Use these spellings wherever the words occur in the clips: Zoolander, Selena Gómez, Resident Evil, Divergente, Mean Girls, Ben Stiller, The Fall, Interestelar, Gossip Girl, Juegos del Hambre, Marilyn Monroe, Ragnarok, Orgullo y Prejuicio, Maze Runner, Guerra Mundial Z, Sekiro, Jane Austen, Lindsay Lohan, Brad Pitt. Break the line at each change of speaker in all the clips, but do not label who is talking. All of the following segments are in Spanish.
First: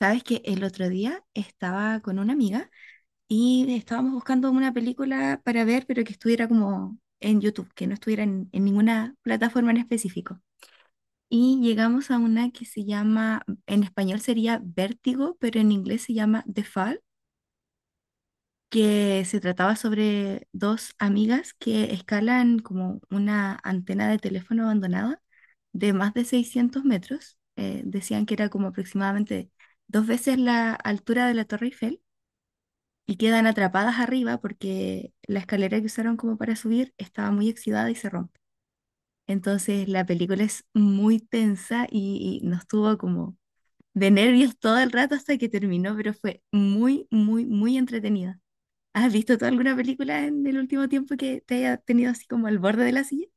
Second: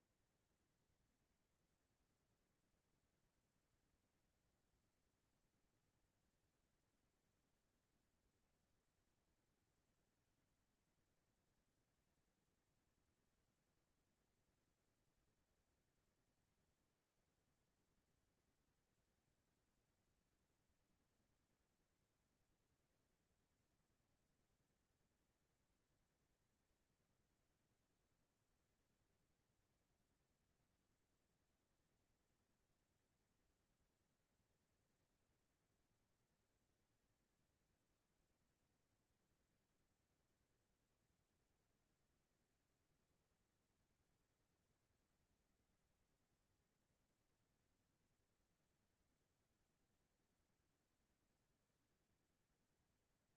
Sabes que el otro día estaba con una amiga y estábamos buscando una película para ver, pero que estuviera como en YouTube, que no estuviera en ninguna plataforma en específico. Y llegamos a una que se llama, en español sería Vértigo, pero en inglés se llama The Fall, que se trataba sobre dos amigas que escalan como una antena de teléfono abandonada de más de 600 metros. Decían que era como aproximadamente dos veces la altura de la Torre Eiffel y quedan atrapadas arriba porque la escalera que usaron como para subir estaba muy oxidada y se rompe. Entonces la película es muy tensa y nos tuvo como de nervios todo el rato hasta que terminó, pero fue muy, muy, muy entretenida. ¿Has visto tú alguna película en el último tiempo que te haya tenido así como al borde de la silla?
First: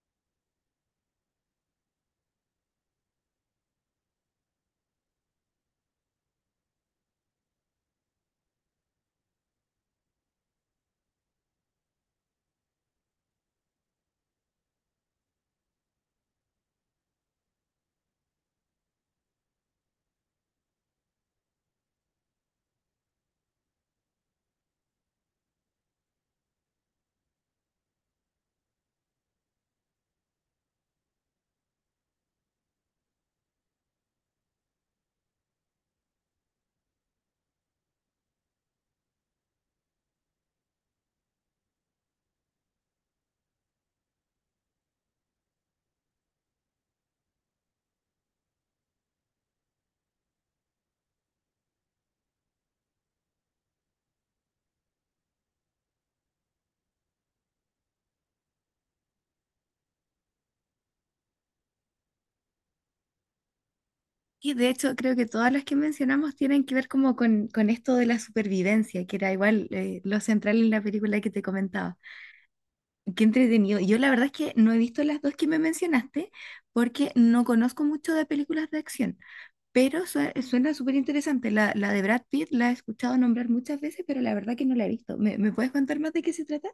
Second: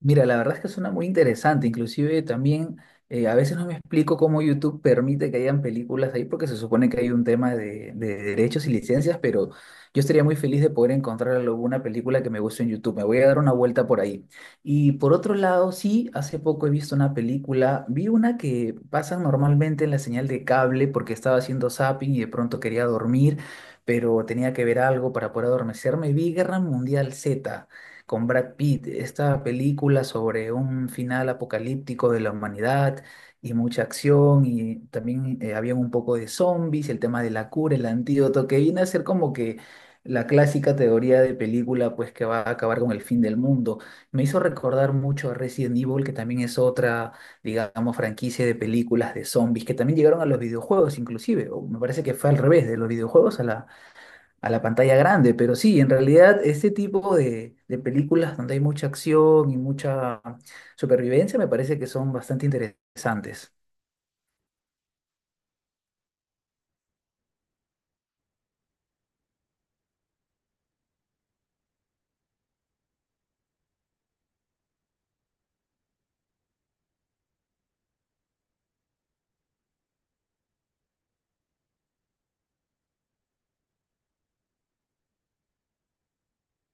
Mira, la verdad es que suena muy interesante. Inclusive también a veces no me explico cómo YouTube permite que hayan películas ahí porque se supone que hay un tema de derechos y licencias, pero yo estaría muy feliz de poder encontrar alguna película que me guste en YouTube. Me voy a dar una vuelta por ahí. Y por otro lado, sí, hace poco he visto una película, vi una que pasan normalmente en la señal de cable porque estaba haciendo zapping y de pronto quería dormir, pero tenía que ver algo para poder adormecerme. Vi Guerra Mundial Z con Brad Pitt, esta película sobre un final apocalíptico de la humanidad y mucha acción y también había un poco de zombies, el tema de la cura, el antídoto, que viene a ser como que la clásica teoría de película pues que va a acabar con el fin del mundo. Me hizo recordar mucho a Resident Evil, que también es otra, digamos, franquicia de películas de zombies, que también llegaron a los videojuegos inclusive, o me parece que fue al revés, de los videojuegos a la pantalla grande, pero sí, en realidad este tipo de películas donde hay mucha acción y mucha supervivencia me parece que son bastante interesantes.
Y de hecho creo que todas las que mencionamos tienen que ver como con esto de la supervivencia, que era igual lo central en la película que te comentaba. Qué entretenido. Yo la verdad es que no he visto las dos que me mencionaste porque no conozco mucho de películas de acción, pero suena súper interesante. La de Brad Pitt la he escuchado nombrar muchas veces, pero la verdad que no la he visto. ¿Me puedes contar más de qué se trata?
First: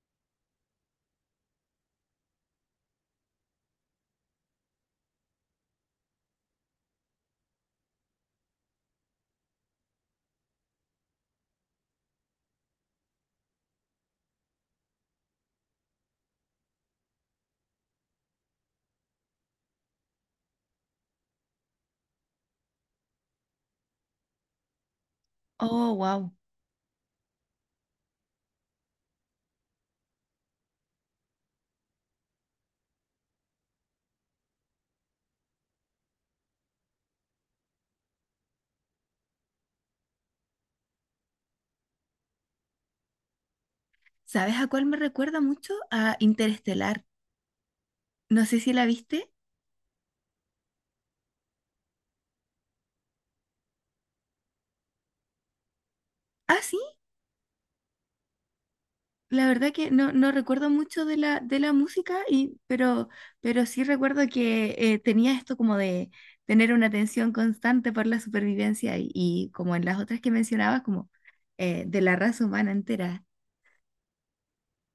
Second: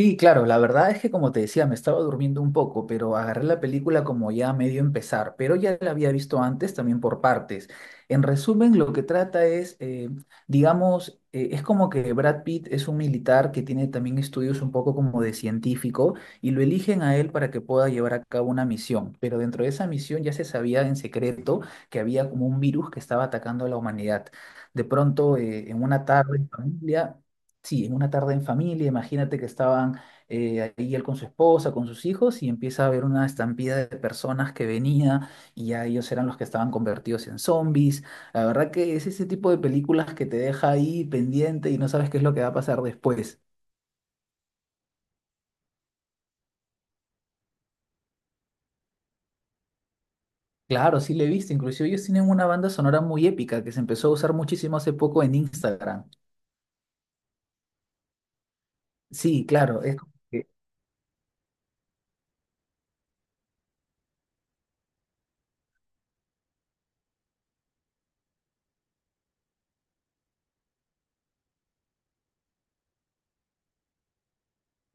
Y claro, la verdad es que como te decía, me estaba durmiendo un poco, pero agarré la película como ya a medio empezar, pero ya la había visto antes también por partes. En resumen, lo que trata es, digamos, es como que Brad Pitt es un militar que tiene también estudios un poco como de científico y lo eligen a él para que pueda llevar a cabo una misión, pero dentro de esa misión ya se sabía en secreto que había como un virus que estaba atacando a la humanidad. De pronto, en
Oh,
una
wow.
tarde en familia, sí, en una tarde en familia, imagínate que estaban ahí él con su esposa, con sus hijos, y empieza a haber una estampida de personas que venía y ya ellos eran los que estaban convertidos en zombies. La verdad que es ese tipo de películas que te deja ahí pendiente y no sabes qué es lo que va a pasar después.
¿Sabes a cuál me recuerda mucho? A Interestelar. No sé si la viste.
Claro, sí le he visto, inclusive ellos tienen una banda sonora muy épica que se empezó a usar muchísimo hace poco en Instagram.
Ah, sí.
Sí,
La verdad
claro,
que
es...
no, no recuerdo mucho de la música, y, pero sí recuerdo que tenía esto como de tener una atención constante por la supervivencia y como en las otras que mencionabas, como de la raza humana entera.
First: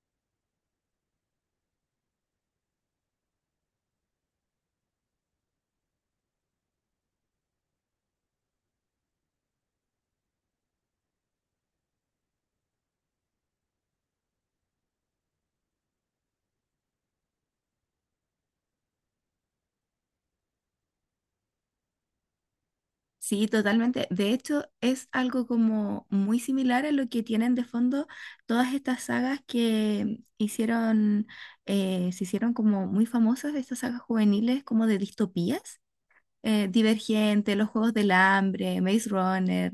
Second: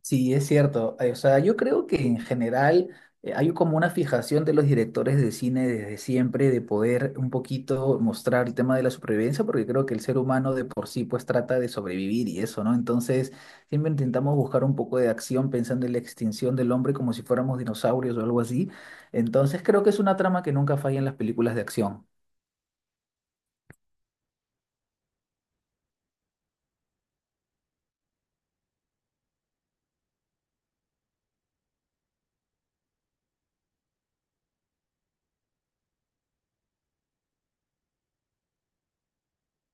Sí, es cierto. O sea, yo creo que en general hay como una fijación de los directores de cine desde siempre de poder un poquito mostrar el tema de la supervivencia, porque creo que el ser humano de por sí pues trata de sobrevivir y eso, ¿no? Entonces, siempre intentamos buscar un poco de acción pensando en la extinción del hombre como si fuéramos dinosaurios o algo así. Entonces, creo que es una trama que nunca falla en las películas de acción.
Sí, totalmente. De hecho, es algo como muy similar a lo que tienen de fondo todas estas sagas que hicieron, se hicieron como muy famosas, estas sagas juveniles como de distopías, Divergente, los Juegos del Hambre, Maze Runner.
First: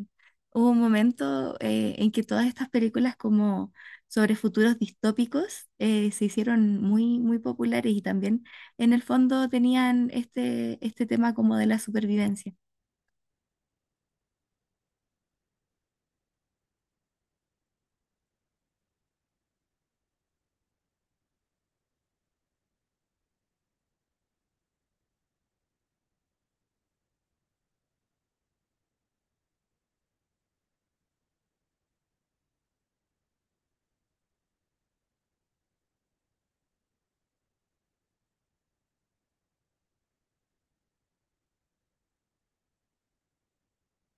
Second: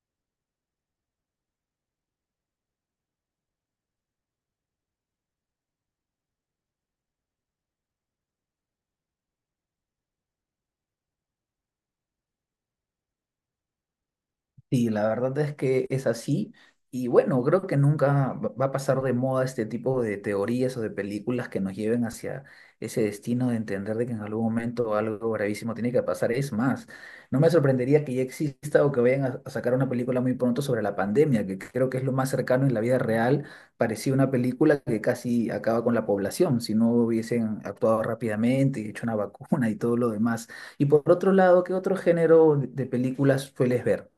Hubo un momento en que todas estas películas como sobre futuros distópicos se hicieron muy, muy populares y también en el fondo tenían este tema como de la supervivencia.
Sí, la verdad es que es así. Y bueno, creo que nunca va a pasar de moda este tipo de teorías o de películas que nos lleven hacia ese destino de entender de que en algún momento algo gravísimo tiene que pasar. Es más, no me sorprendería que ya exista o que vayan a sacar una película muy pronto sobre la pandemia, que creo que es lo más cercano en la vida real. Parecía una película que casi acaba con la población, si no hubiesen actuado rápidamente y hecho una vacuna y todo lo demás. Y por otro lado, ¿qué otro género de películas sueles ver?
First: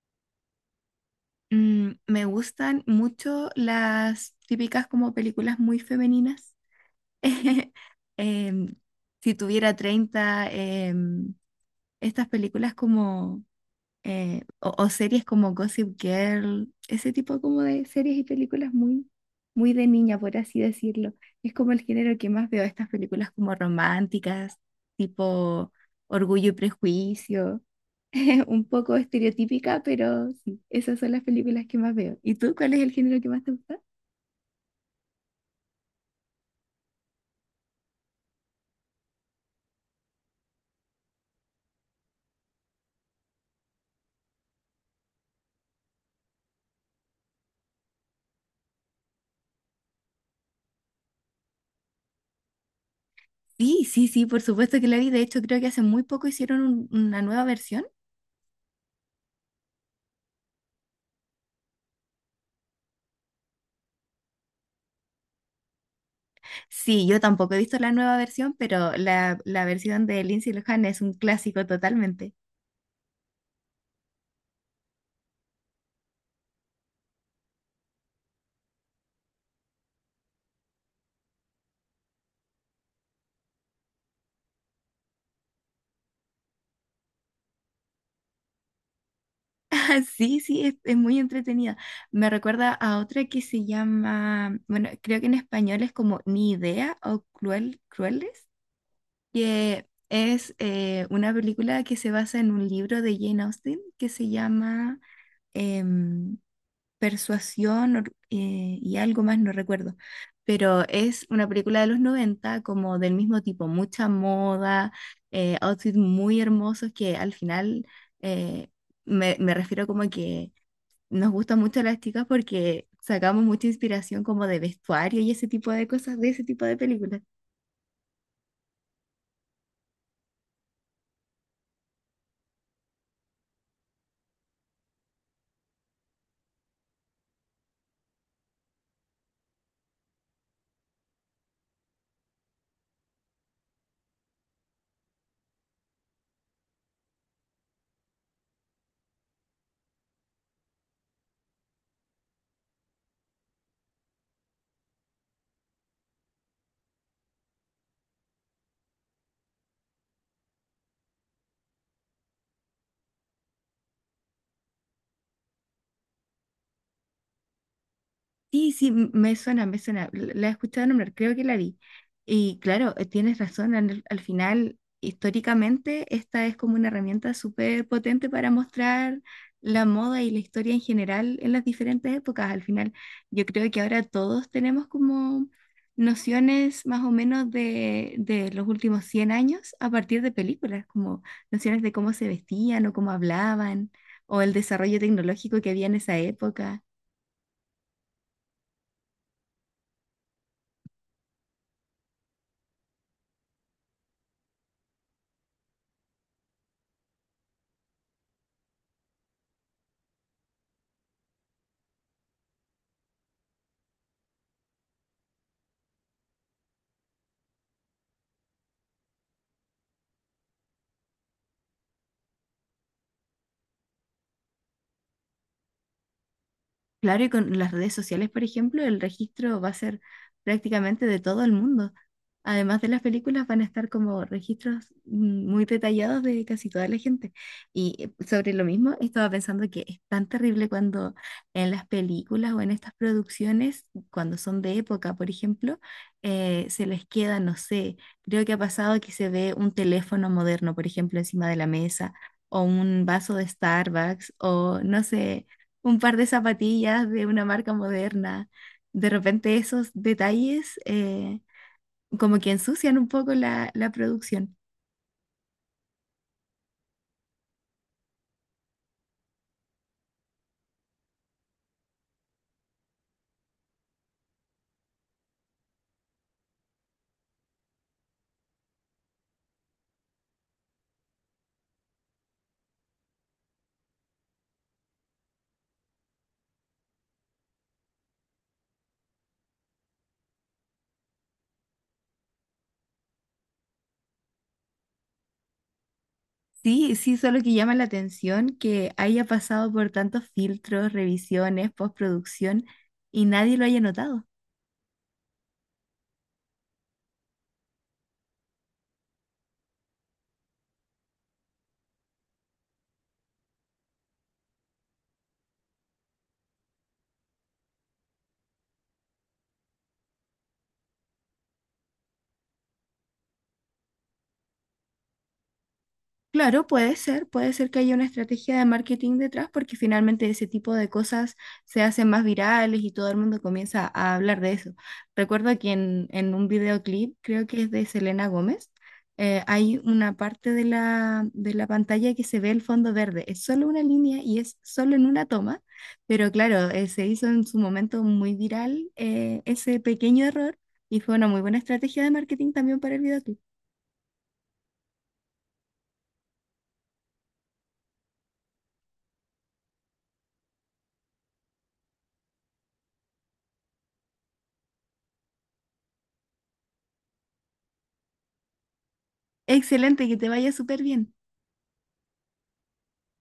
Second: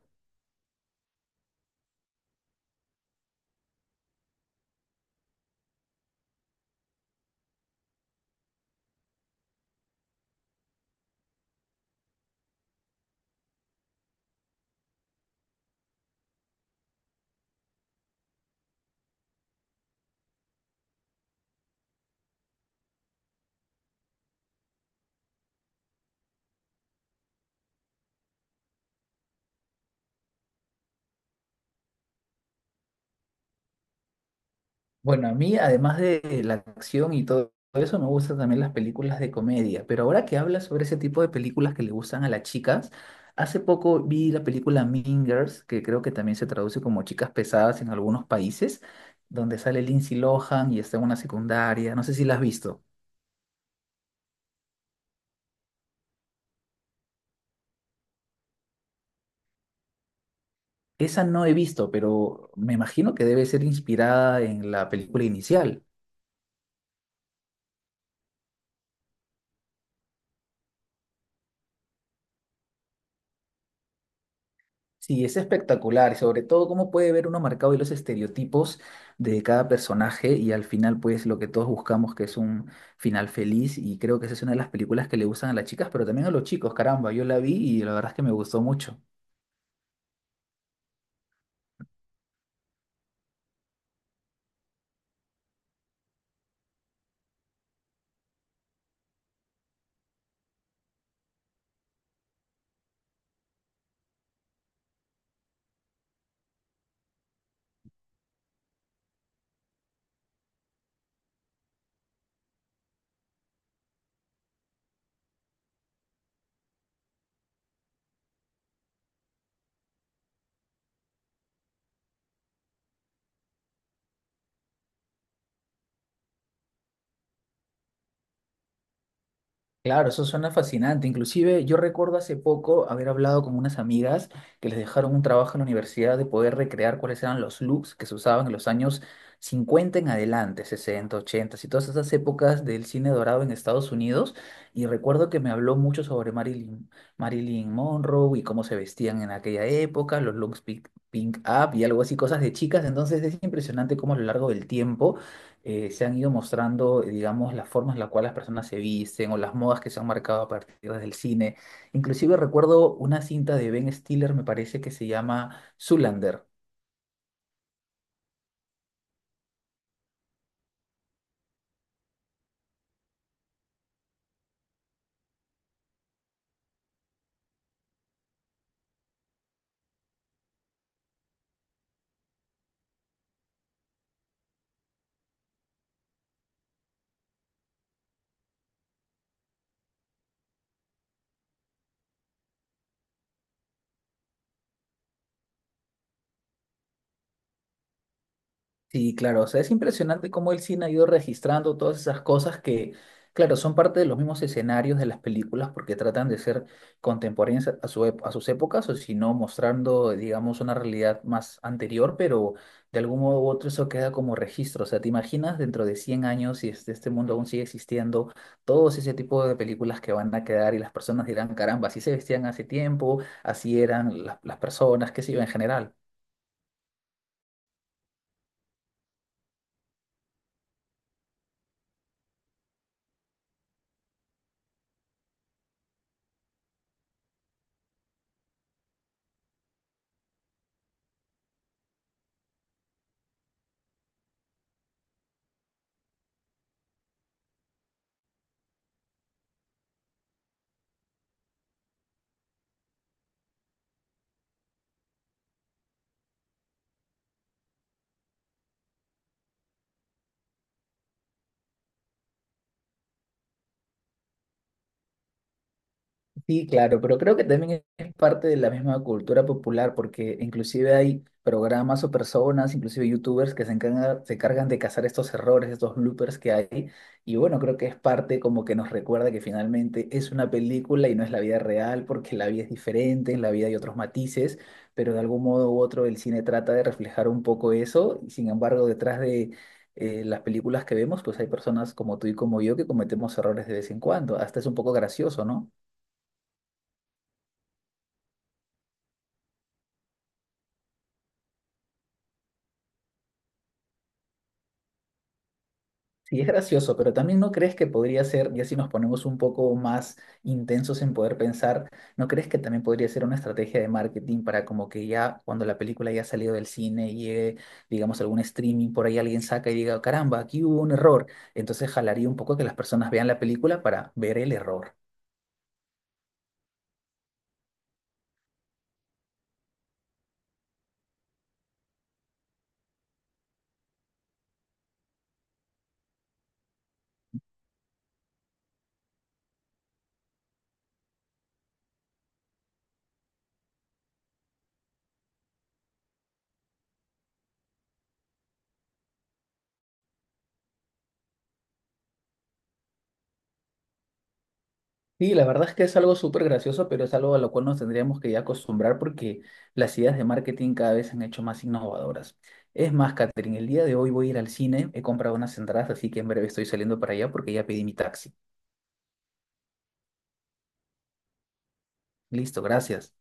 Mm, me gustan mucho las típicas como películas muy femeninas. Em, si tuviera 30, estas películas como o series como Gossip Girl, ese tipo como de series y películas muy, muy de niña, por así decirlo. Es como el género que más veo, estas películas como románticas, tipo Orgullo y Prejuicio, un poco estereotípica, pero sí, esas son las películas que más veo. ¿Y tú cuál es el género que más te gusta?
Bueno, a mí, además de la acción y todo eso, me gustan también las películas de comedia. Pero ahora que hablas sobre ese tipo de películas que le gustan a las chicas, hace poco vi la película Mean Girls, que creo que también se traduce como Chicas Pesadas en algunos países, donde sale Lindsay Lohan y está en una secundaria. No sé si la has visto.
Sí, sí, sí, por supuesto que la vi. De hecho, creo que hace muy poco hicieron una nueva versión.
Esa no he visto, pero me imagino que debe ser inspirada en la película inicial.
Sí, yo tampoco he visto la nueva versión, pero la versión de Lindsay Lohan es un clásico totalmente.
Sí, es espectacular, y sobre todo cómo puede ver uno marcado y los estereotipos de cada personaje y al final pues lo que todos buscamos que es un final feliz y creo que esa es una de las películas que le gustan a las chicas, pero también a los chicos, caramba, yo la vi y la verdad es que me gustó mucho.
Sí, sí, es muy entretenida. Me recuerda a otra que se llama, bueno, creo que en español es como Ni Idea o Cruel, Crueles, que es una película que se basa en un libro de Jane Austen que se llama em, Persuasión y algo más, no recuerdo. Pero es una película de los 90 como del mismo tipo, mucha moda, outfits muy hermosos que al final, eh, me refiero como que nos gustan mucho las chicas porque sacamos mucha inspiración como de vestuario y ese tipo de cosas, de ese tipo de películas.
Claro, eso suena fascinante. Inclusive yo recuerdo hace poco haber hablado con unas amigas que les dejaron un trabajo en la universidad de poder recrear cuáles eran los looks que se usaban en los años 50 en adelante, 60, 80, y todas esas épocas del cine dorado en Estados Unidos. Y recuerdo que me habló mucho sobre Marilyn, Marilyn Monroe y cómo se vestían en aquella época, los looks pink, pink up y algo así, cosas de chicas. Entonces es impresionante cómo a lo largo del tiempo se han ido mostrando, digamos, las formas en las cuales las personas se visten o las modas que se han marcado a partir del cine. Inclusive recuerdo una cinta de Ben Stiller, me parece que se llama Zoolander.
Sí, sí, me suena, me suena. La he escuchado nombrar, creo que la vi. Y claro, tienes razón, al final, históricamente, esta es como una herramienta súper potente para mostrar la moda y la historia en general en las diferentes épocas. Al final, yo creo que ahora todos tenemos como nociones más o menos de los últimos 100 años a partir de películas, como nociones de cómo se vestían o cómo hablaban, o el desarrollo tecnológico que había en esa época.
Sí, claro, o sea, es impresionante cómo el cine ha ido registrando todas esas cosas que, claro, son parte de los mismos escenarios de las películas porque tratan de ser contemporáneas a su, ep- a sus épocas o si no, mostrando, digamos, una realidad más anterior, pero de algún modo u otro eso queda como registro. O sea, ¿te imaginas dentro de 100 años si este, este mundo aún sigue existiendo, todos ese tipo de películas que van a quedar y las personas dirán, caramba, así se vestían hace tiempo, así eran las personas, qué sé yo, en general?
Claro, y con las redes sociales, por ejemplo, el registro va a ser prácticamente de todo el mundo. Además de las películas, van a estar como registros muy detallados de casi toda la gente. Y sobre lo mismo, estaba pensando que es tan terrible cuando en las películas o en estas producciones, cuando son de época, por ejemplo, se les queda, no sé, creo que ha pasado que se ve un teléfono moderno, por ejemplo, encima de la mesa, o un vaso de Starbucks, o no sé, un par de zapatillas de una marca moderna. De repente esos detalles, como que ensucian un poco la producción.
Sí, claro, pero creo que también es parte de la misma cultura popular, porque inclusive hay programas o personas, inclusive youtubers, que se encargan de cazar estos errores, estos bloopers que hay. Y bueno, creo que es parte como que nos recuerda que finalmente es una película y no es la vida real, porque la vida es diferente, en la vida hay otros matices, pero de algún modo u otro el cine trata de reflejar un poco eso. Y sin embargo, detrás de... las películas que vemos, pues hay personas como tú y como yo que cometemos errores de vez en cuando. Hasta es un poco gracioso, ¿no?
Sí, sí, solo que llama la atención que haya pasado por tantos filtros, revisiones, postproducción y nadie lo haya notado.
Sí, es gracioso, pero también no crees que podría ser, ya si nos ponemos un poco más intensos en poder pensar, ¿no crees que también podría ser una estrategia de marketing para como que ya cuando la película ya ha salido del cine y llegue, digamos, algún streaming, por ahí alguien saca y diga, caramba, aquí hubo un error? Entonces jalaría un poco que las personas vean la película para ver el error.
Claro, puede ser que haya una estrategia de marketing detrás porque finalmente ese tipo de cosas se hacen más virales y todo el mundo comienza a hablar de eso. Recuerdo que en un videoclip, creo que es de Selena Gómez, hay una parte de la pantalla que se ve el fondo verde. Es solo una línea y es solo en una toma, pero claro, se hizo en su momento muy viral, ese pequeño error y fue una muy buena estrategia de marketing también para el videoclip.
Sí, la verdad es que es algo súper gracioso, pero es algo a lo cual nos tendríamos que ya acostumbrar porque las ideas de marketing cada vez se han hecho más innovadoras. Es más, Catherine, el día de hoy voy a ir al cine, he comprado unas entradas, así que en breve estoy saliendo para allá porque ya pedí mi taxi.
Excelente, que te vaya súper bien.
Listo, gracias.